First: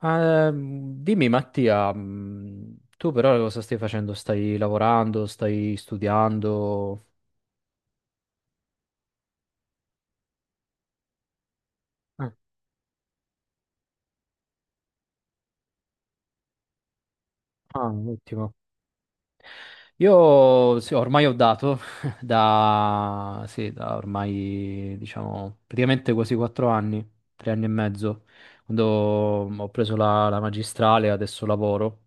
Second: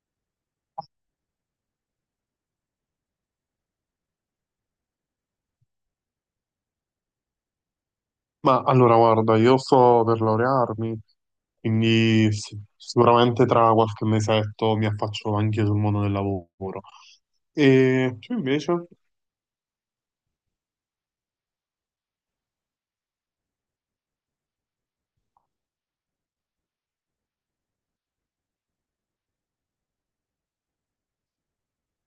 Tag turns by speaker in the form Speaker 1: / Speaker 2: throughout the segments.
Speaker 1: Ah, dimmi Mattia, tu però cosa stai facendo? Stai lavorando? Stai studiando?
Speaker 2: Ma allora, guarda, io sto per laurearmi, quindi
Speaker 1: Ah,
Speaker 2: sì, sicuramente tra qualche mesetto mi affaccio anche sul mondo del lavoro.
Speaker 1: ah,
Speaker 2: E tu
Speaker 1: ottimo.
Speaker 2: invece?
Speaker 1: Io sì, ormai ho dato da ormai diciamo praticamente quasi 4 anni, 3 anni e mezzo, quando ho preso la magistrale, adesso lavoro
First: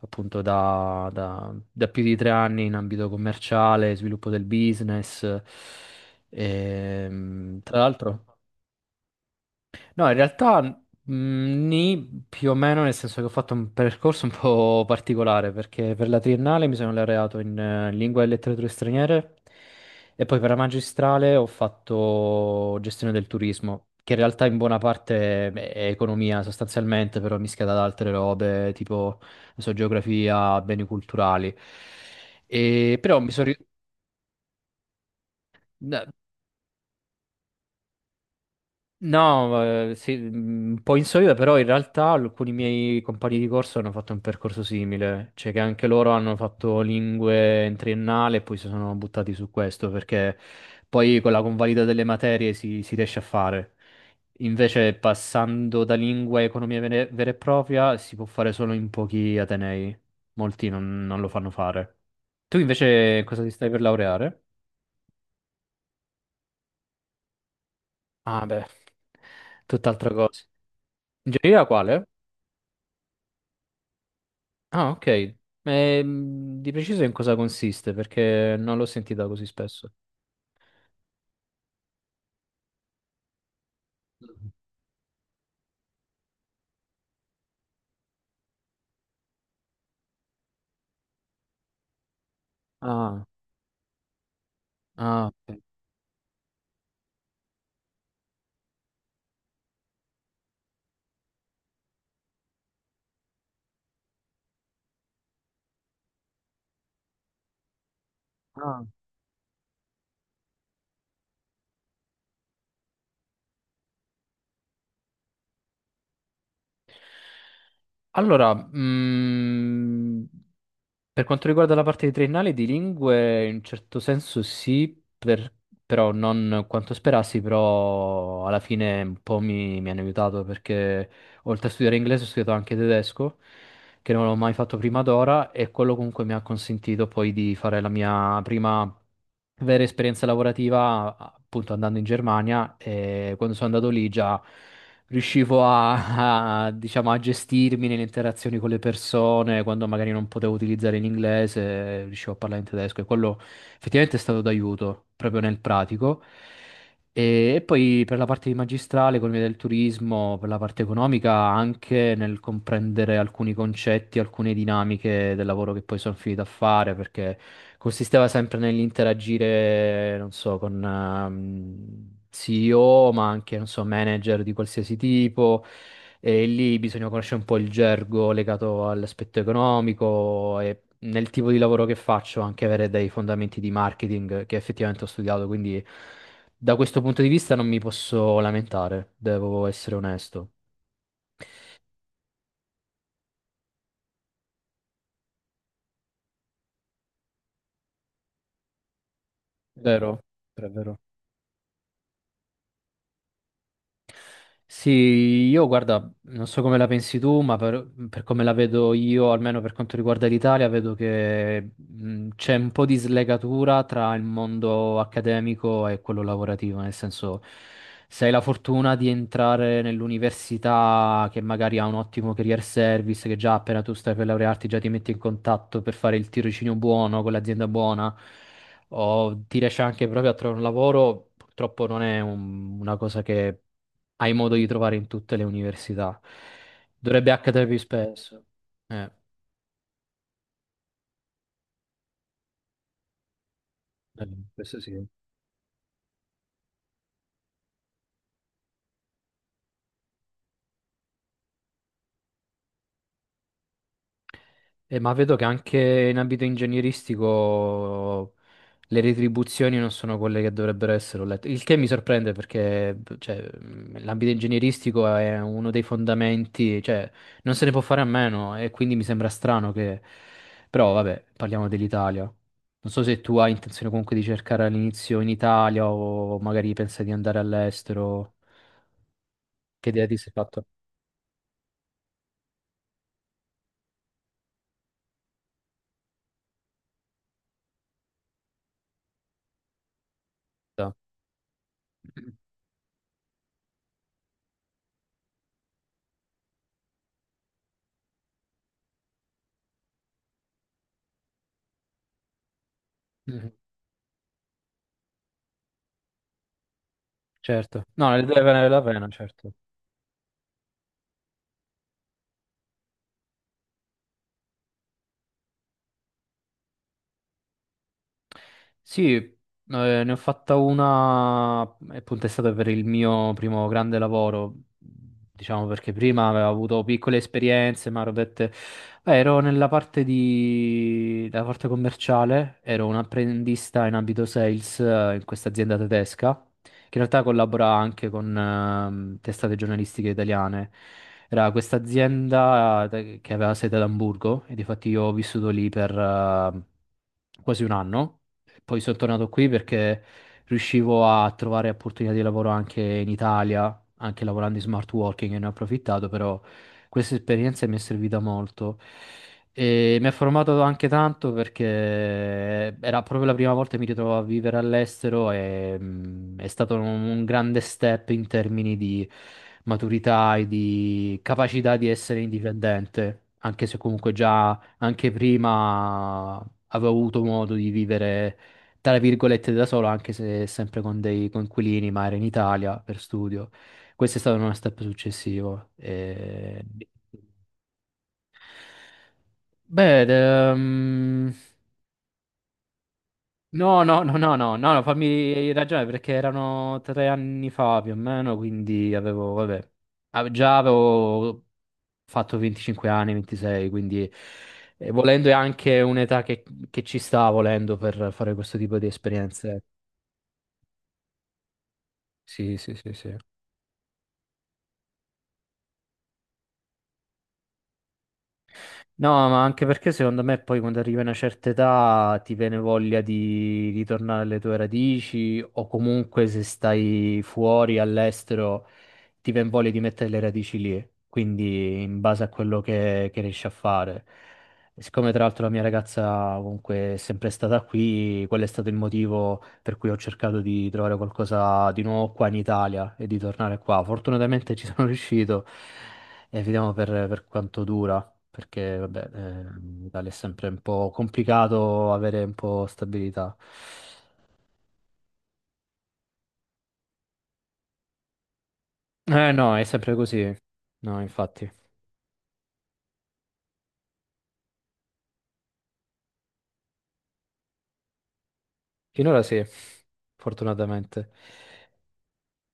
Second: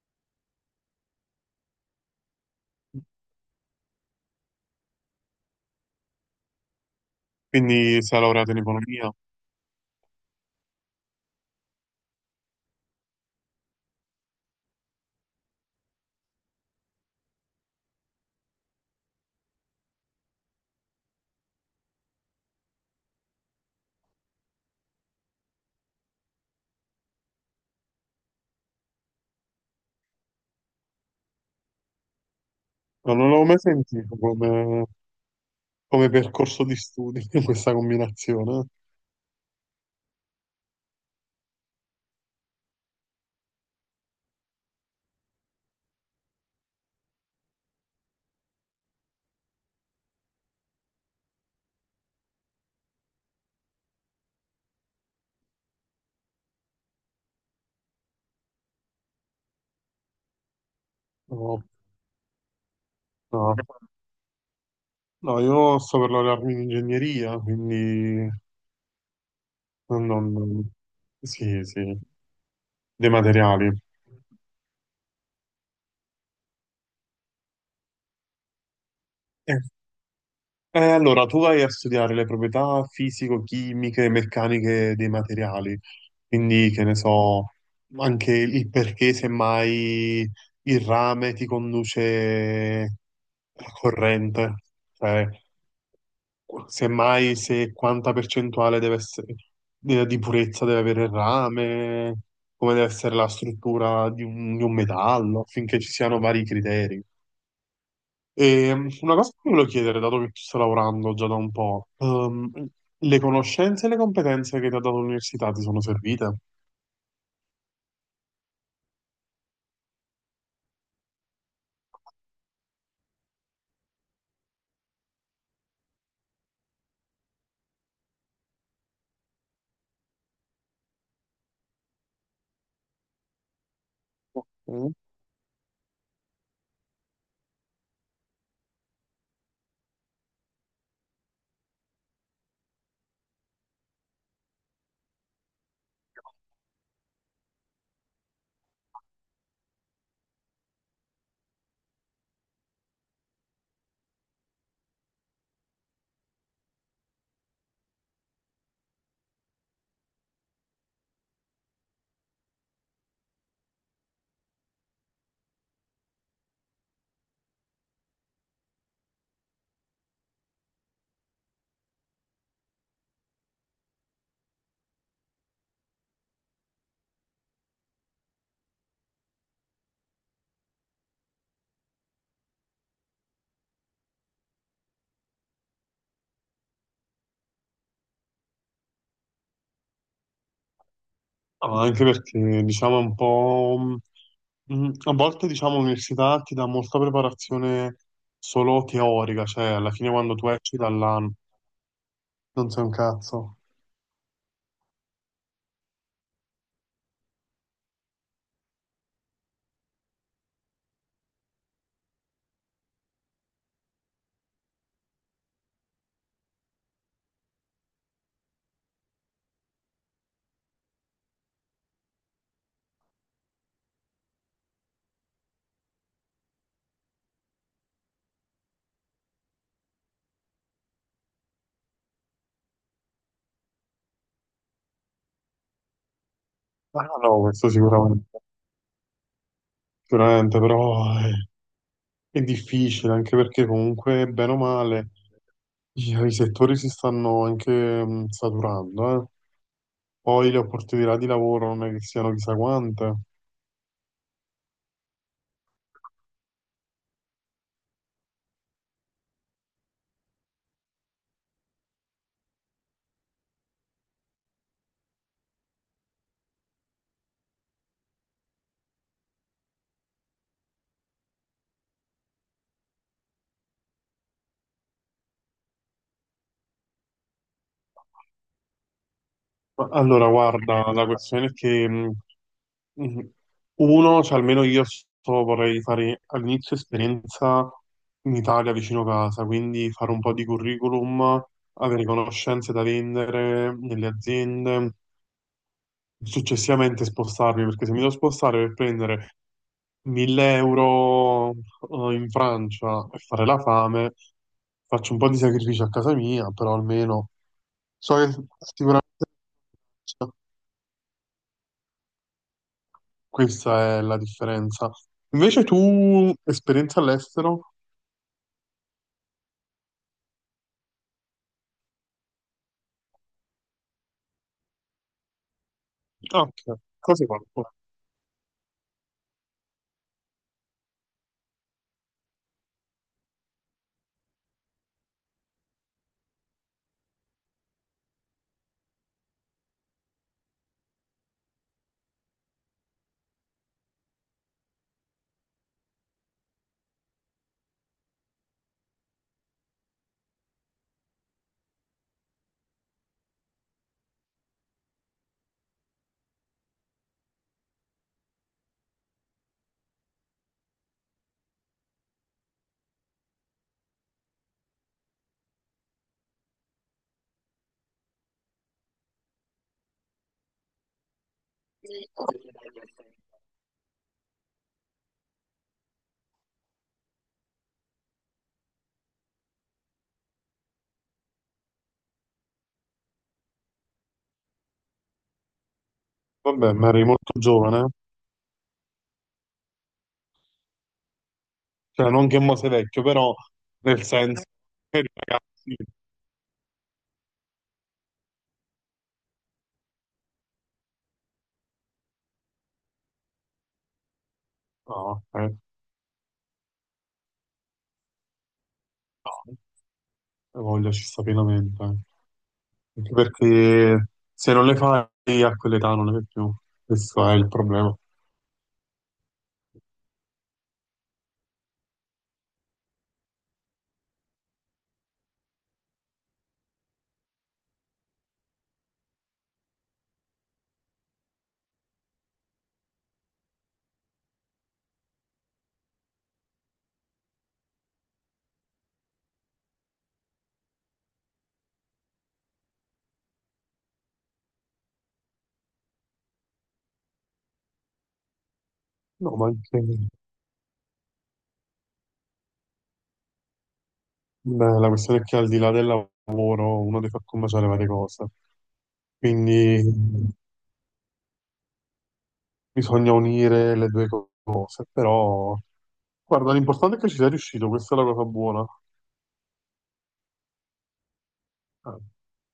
Speaker 1: appunto da più di 3 anni in ambito commerciale, sviluppo del business. Tra
Speaker 2: Quindi sei
Speaker 1: l'altro.
Speaker 2: laureato in economia?
Speaker 1: No, in realtà nì, più o meno, nel senso che ho fatto un percorso un po' particolare, perché per la triennale mi sono laureato in lingua e letterature straniere e poi per la magistrale ho fatto gestione del turismo, che in realtà in buona parte è economia sostanzialmente, però mischiata ad altre robe, tipo, non so, geografia, beni culturali. E
Speaker 2: No,
Speaker 1: però
Speaker 2: non
Speaker 1: mi
Speaker 2: l'avevo
Speaker 1: sono...
Speaker 2: mai sentito come,
Speaker 1: ri-
Speaker 2: come percorso di studi questa combinazione.
Speaker 1: No, sì, un po' insolito, però in realtà alcuni miei compagni di corso hanno fatto un percorso simile, cioè che anche loro hanno fatto lingue in triennale e poi si sono buttati su questo, perché poi con la convalida delle materie si riesce a fare. Invece passando da lingua a economia vera e propria si può fare solo in pochi atenei, molti non lo fanno
Speaker 2: No,
Speaker 1: fare. Tu invece cosa ti
Speaker 2: no.
Speaker 1: stai per laureare?
Speaker 2: No, io sto per laurearmi in ingegneria, quindi
Speaker 1: Ah, beh,
Speaker 2: non,
Speaker 1: tutt'altra cosa.
Speaker 2: non- sì,
Speaker 1: Ingegneria
Speaker 2: sì,
Speaker 1: quale?
Speaker 2: dei materiali.
Speaker 1: Ah, ok. Di preciso in cosa consiste? Perché non l'ho sentita così
Speaker 2: Eh,
Speaker 1: spesso.
Speaker 2: allora, tu vai a studiare le proprietà fisico-chimiche e
Speaker 1: Mm.
Speaker 2: meccaniche dei materiali, quindi che ne so, anche il perché semmai il rame ti conduce
Speaker 1: Ah,
Speaker 2: la corrente,
Speaker 1: ah,
Speaker 2: cioè
Speaker 1: ok.
Speaker 2: semmai se quanta percentuale deve essere, di purezza deve avere il rame, come deve essere la struttura di un metallo, affinché ci siano vari criteri.
Speaker 1: Ah.
Speaker 2: Una cosa che ti volevo chiedere, dato che tu stai lavorando già da un po', le conoscenze e le competenze che ti ha dato l'università ti sono servite?
Speaker 1: Allora, per quanto riguarda la parte di triennale di lingue, in un certo senso sì, però non quanto sperassi, però alla fine un po' mi hanno aiutato perché oltre a studiare inglese ho studiato anche tedesco, che non l'ho mai fatto
Speaker 2: Mm.
Speaker 1: prima d'ora e quello comunque mi ha consentito poi di fare la mia prima vera esperienza lavorativa appunto andando in Germania, e quando sono andato lì già riuscivo a, diciamo, a gestirmi nelle interazioni con le persone, quando magari non potevo utilizzare l'inglese, riuscivo a parlare in tedesco e quello effettivamente è stato d'aiuto proprio nel pratico. E poi per la parte di magistrale, economia del turismo, per la parte economica, anche nel comprendere alcuni concetti, alcune dinamiche del lavoro che poi sono finito a fare, perché consisteva sempre nell'interagire, non so, con CEO, ma anche, non so, manager di qualsiasi tipo. E lì bisogna conoscere un po' il gergo legato all'aspetto economico, e nel tipo di lavoro che faccio anche avere dei fondamenti di marketing che effettivamente ho studiato, quindi. Da questo punto di vista non mi posso lamentare, devo essere onesto.
Speaker 2: Ah, anche perché, diciamo, è un po', a volte, diciamo, l'università ti dà molta preparazione solo teorica, cioè alla fine
Speaker 1: Vero,
Speaker 2: quando tu
Speaker 1: però è
Speaker 2: esci
Speaker 1: vero.
Speaker 2: dall'anno non sei un cazzo.
Speaker 1: Sì, io guarda, non so come la pensi tu, ma per come la vedo io, almeno per quanto riguarda l'Italia, vedo che c'è un po' di slegatura tra il mondo accademico e quello lavorativo, nel senso, se hai la fortuna di entrare nell'università che magari ha un ottimo career service, che già appena tu stai per laurearti già ti metti in contatto per fare il tirocinio buono con l'azienda buona, o ti riesci anche proprio a trovare un lavoro, purtroppo non è una cosa che hai modo di trovare in tutte le università.
Speaker 2: Ah
Speaker 1: Dovrebbe
Speaker 2: no,
Speaker 1: accadere
Speaker 2: questo
Speaker 1: più
Speaker 2: sicuramente,
Speaker 1: spesso. Eh,
Speaker 2: sicuramente, però è difficile anche perché
Speaker 1: eh,
Speaker 2: comunque, bene o
Speaker 1: questo sì.
Speaker 2: male, i settori si stanno anche saturando, eh. Poi le opportunità di lavoro non è che siano chissà quante.
Speaker 1: Ma vedo che anche in ambito ingegneristico le retribuzioni non sono quelle che dovrebbero essere, ho letto. Il che mi sorprende perché, cioè, l'ambito ingegneristico è uno dei fondamenti, cioè, non se ne può fare a meno e quindi mi sembra strano che... Però, vabbè, parliamo dell'Italia. Non so se tu hai intenzione comunque di cercare all'inizio in Italia o magari pensa di andare all'estero. Che
Speaker 2: Ma
Speaker 1: idea ti
Speaker 2: allora,
Speaker 1: sei fatto?
Speaker 2: guarda, la questione è che mh, uno, cioè almeno io vorrei fare all'inizio esperienza in Italia vicino casa, quindi fare un po' di
Speaker 1: Da.
Speaker 2: curriculum, avere conoscenze da vendere nelle aziende. Successivamente spostarmi, perché se mi devo spostare per prendere 1000 euro, in Francia e fare
Speaker 1: Mhm.
Speaker 2: la fame, faccio un po' di sacrifici a casa mia, però almeno
Speaker 1: Certo. No,
Speaker 2: so
Speaker 1: ne
Speaker 2: che
Speaker 1: deve valere la pena,
Speaker 2: sicuramente
Speaker 1: certo.
Speaker 2: questa è la differenza. Invece tu, esperienza all'estero?
Speaker 1: Sì, ne ho fatta una, appunto è stato per il mio primo grande lavoro, diciamo, perché prima
Speaker 2: Ah,
Speaker 1: avevo
Speaker 2: ok,
Speaker 1: avuto piccole
Speaker 2: cosa hai fatto?
Speaker 1: esperienze, ma ero, dette- Beh, ero della parte commerciale, ero un apprendista in ambito sales in questa azienda tedesca, che in realtà collabora anche con testate giornalistiche italiane. Era questa azienda che aveva sede ad Amburgo, e difatti io ho vissuto lì per quasi un anno. Poi sono tornato qui perché riuscivo a trovare opportunità di lavoro anche in Italia, anche lavorando in smart working, e ne ho approfittato, però questa esperienza mi è servita molto. E mi ha formato anche tanto, perché era proprio la prima volta che mi ritrovo a vivere all'estero, e è stato un grande step in termini di maturità e di capacità di essere indipendente, anche se comunque già anche prima avevo avuto modo di vivere tra virgolette da solo, anche se sempre con dei coinquilini, ma era in Italia per studio. Questo è stato uno step successivo. E...
Speaker 2: Vabbè, ma eri molto giovane,
Speaker 1: Beh, ed,
Speaker 2: cioè non che mo sei vecchio, però
Speaker 1: no, no,
Speaker 2: nel
Speaker 1: no, no,
Speaker 2: senso
Speaker 1: no, no, no,
Speaker 2: che eri
Speaker 1: fammi
Speaker 2: ragazzi.
Speaker 1: ragionare, perché erano 3 anni fa più o meno, quindi avevo, vabbè, già avevo fatto 25 anni, 26, quindi
Speaker 2: Ah,
Speaker 1: volendo è
Speaker 2: ok,
Speaker 1: anche un'età che ci sta volendo per fare questo tipo di esperienze.
Speaker 2: no, voglia ci sta pienamente. Eh.
Speaker 1: Sì, sì, sì,
Speaker 2: Anche
Speaker 1: sì.
Speaker 2: perché se non le fai a quell'età non ne fai più, questo è il problema.
Speaker 1: No, ma anche perché secondo me poi quando arrivi a una certa età ti viene voglia di ritornare alle tue radici, o comunque se stai fuori all'estero ti viene voglia di mettere le radici lì, quindi in base a quello che riesci a fare. E siccome tra l'altro la mia ragazza comunque è sempre stata qui, quello è stato il motivo per cui ho cercato di trovare qualcosa di nuovo qua in Italia e di tornare qua. Fortunatamente ci sono riuscito, e vediamo per quanto dura, perché vabbè,
Speaker 2: No, ma anche
Speaker 1: in Italia è sempre un po' complicato avere un po' stabilità.
Speaker 2: beh, la questione è che al di là del lavoro uno deve far combaciare varie cose,
Speaker 1: Eh no, è
Speaker 2: quindi
Speaker 1: sempre così. No, infatti.
Speaker 2: bisogna unire le due cose, però guarda, l'importante è che ci sei riuscito, questa è la cosa buona.
Speaker 1: Finora sì, fortunatamente.
Speaker 2: Ah.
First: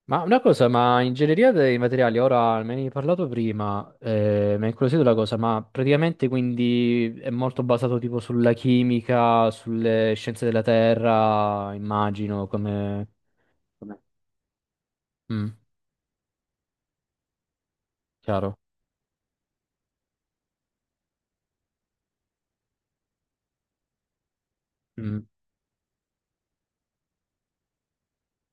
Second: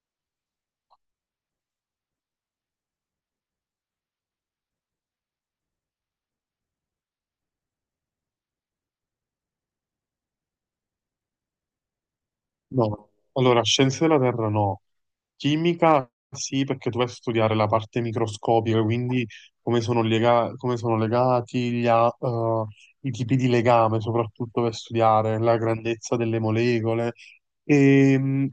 Speaker 1: Ma una cosa, ma ingegneria dei materiali, ora me ne hai parlato prima, mi ha incuriosito la cosa, ma praticamente quindi è molto basato tipo sulla chimica, sulle scienze della terra, immagino, come...
Speaker 2: No, allora
Speaker 1: Come-
Speaker 2: scienze della Terra no,
Speaker 1: Mm,
Speaker 2: chimica sì perché tu vai a studiare la parte
Speaker 1: chiaro.
Speaker 2: microscopica, quindi come sono legati i tipi di legame, soprattutto per
Speaker 1: Mm.
Speaker 2: studiare la grandezza delle molecole. E,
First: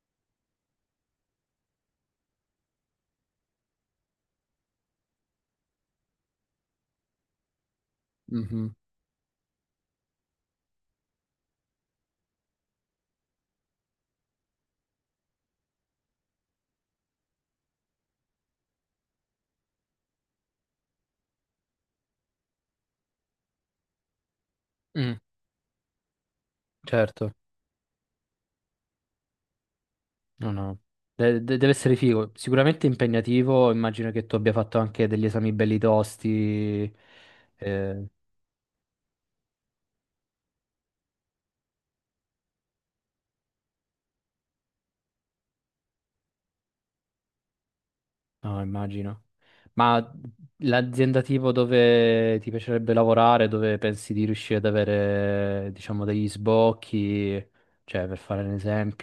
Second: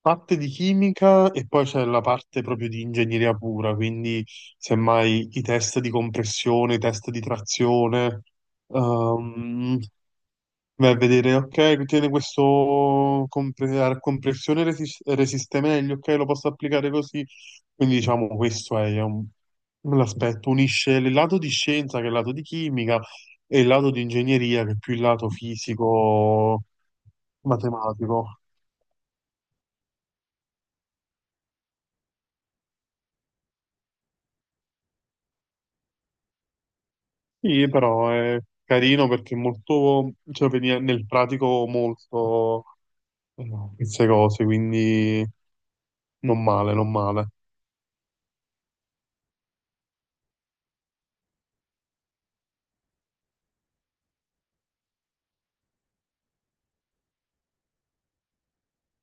Speaker 2: parte di chimica e poi c'è la parte proprio di ingegneria pura, quindi semmai i test di compressione, i test di trazione.
Speaker 1: Mm. Mhm.
Speaker 2: ehm, Vai a vedere, ok, tiene questo a compressione resiste meglio, ok, lo posso applicare così. Quindi diciamo questo è l'aspetto, unisce il lato di scienza che è il lato di chimica e il lato di ingegneria che è più il
Speaker 1: Mm,
Speaker 2: lato fisico,
Speaker 1: certo,
Speaker 2: matematico.
Speaker 1: no, no. Deve essere figo, sicuramente impegnativo, immagino che tu abbia fatto anche degli esami belli tosti.
Speaker 2: Sì,
Speaker 1: eh,
Speaker 2: però è carino perché è molto, cioè veniva nel pratico molto eh, queste cose, quindi non male, non male.
Speaker 1: No, immagino. Ma l'azienda tipo dove ti piacerebbe lavorare, dove pensi di riuscire ad avere, diciamo, degli sbocchi, cioè per fare un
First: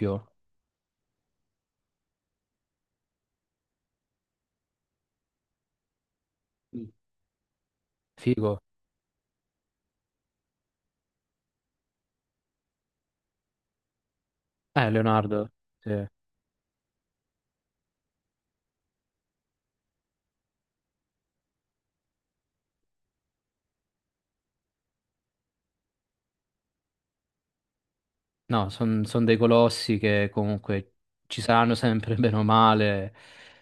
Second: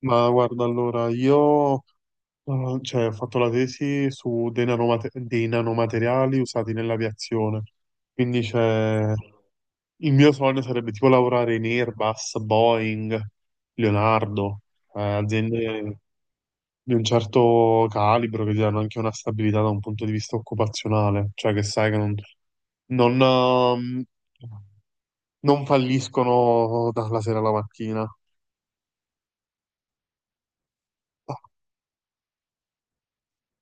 Speaker 2: Ma guarda, allora, io cioè, ho fatto la tesi su dei nanomateriali usati
Speaker 1: Mm.
Speaker 2: nell'aviazione. Quindi
Speaker 1: Figo.
Speaker 2: c'è. Il mio sogno sarebbe tipo lavorare in Airbus, Boeing, Leonardo,
Speaker 1: Leonardo,
Speaker 2: aziende
Speaker 1: sì.
Speaker 2: di un certo calibro che ti danno anche una stabilità da un punto di vista occupazionale, cioè che sai che non, ehm, non falliscono dalla sera alla mattina.
Speaker 1: No, sono dei colossi che comunque
Speaker 2: Ah,
Speaker 1: ci saranno sempre bene o male.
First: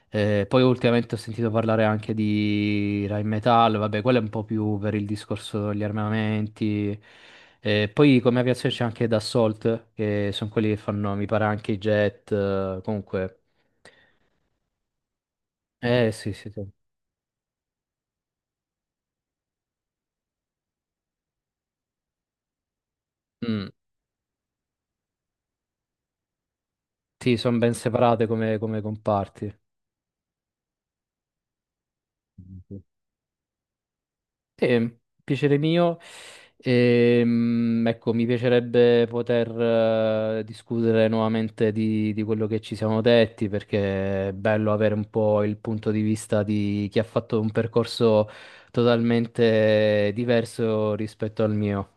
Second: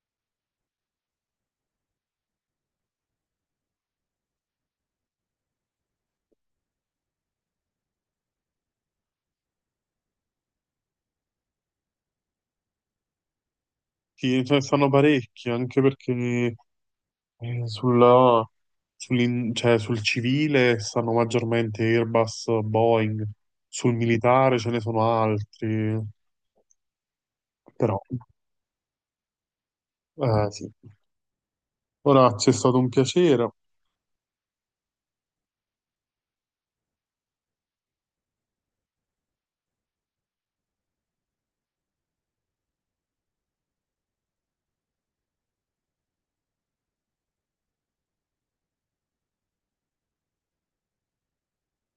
Speaker 1: Poi ultimamente ho sentito parlare anche di Rheinmetall, vabbè, quello è un po' più per il discorso degli armamenti. Poi come aviazione c'è anche Dassault, che sono quelli che fanno, mi pare, anche i jet, comunque.
Speaker 2: sì, ce ne stanno parecchi, anche
Speaker 1: Eh sì, sì,
Speaker 2: perché.
Speaker 1: sì.
Speaker 2: Eh, Sulla, cioè, sul civile stanno maggiormente Airbus, Boeing,
Speaker 1: Mm,
Speaker 2: sul militare ce ne sono altri,
Speaker 1: sì, sono ben
Speaker 2: però
Speaker 1: separate come comparti.
Speaker 2: sì. Ora, c'è stato un piacere,
Speaker 1: Sì, piacere mio. Ecco, mi piacerebbe poter discutere nuovamente di quello che ci siamo detti, perché è bello avere un po' il punto di vista di chi ha fatto un percorso totalmente diverso rispetto al mio.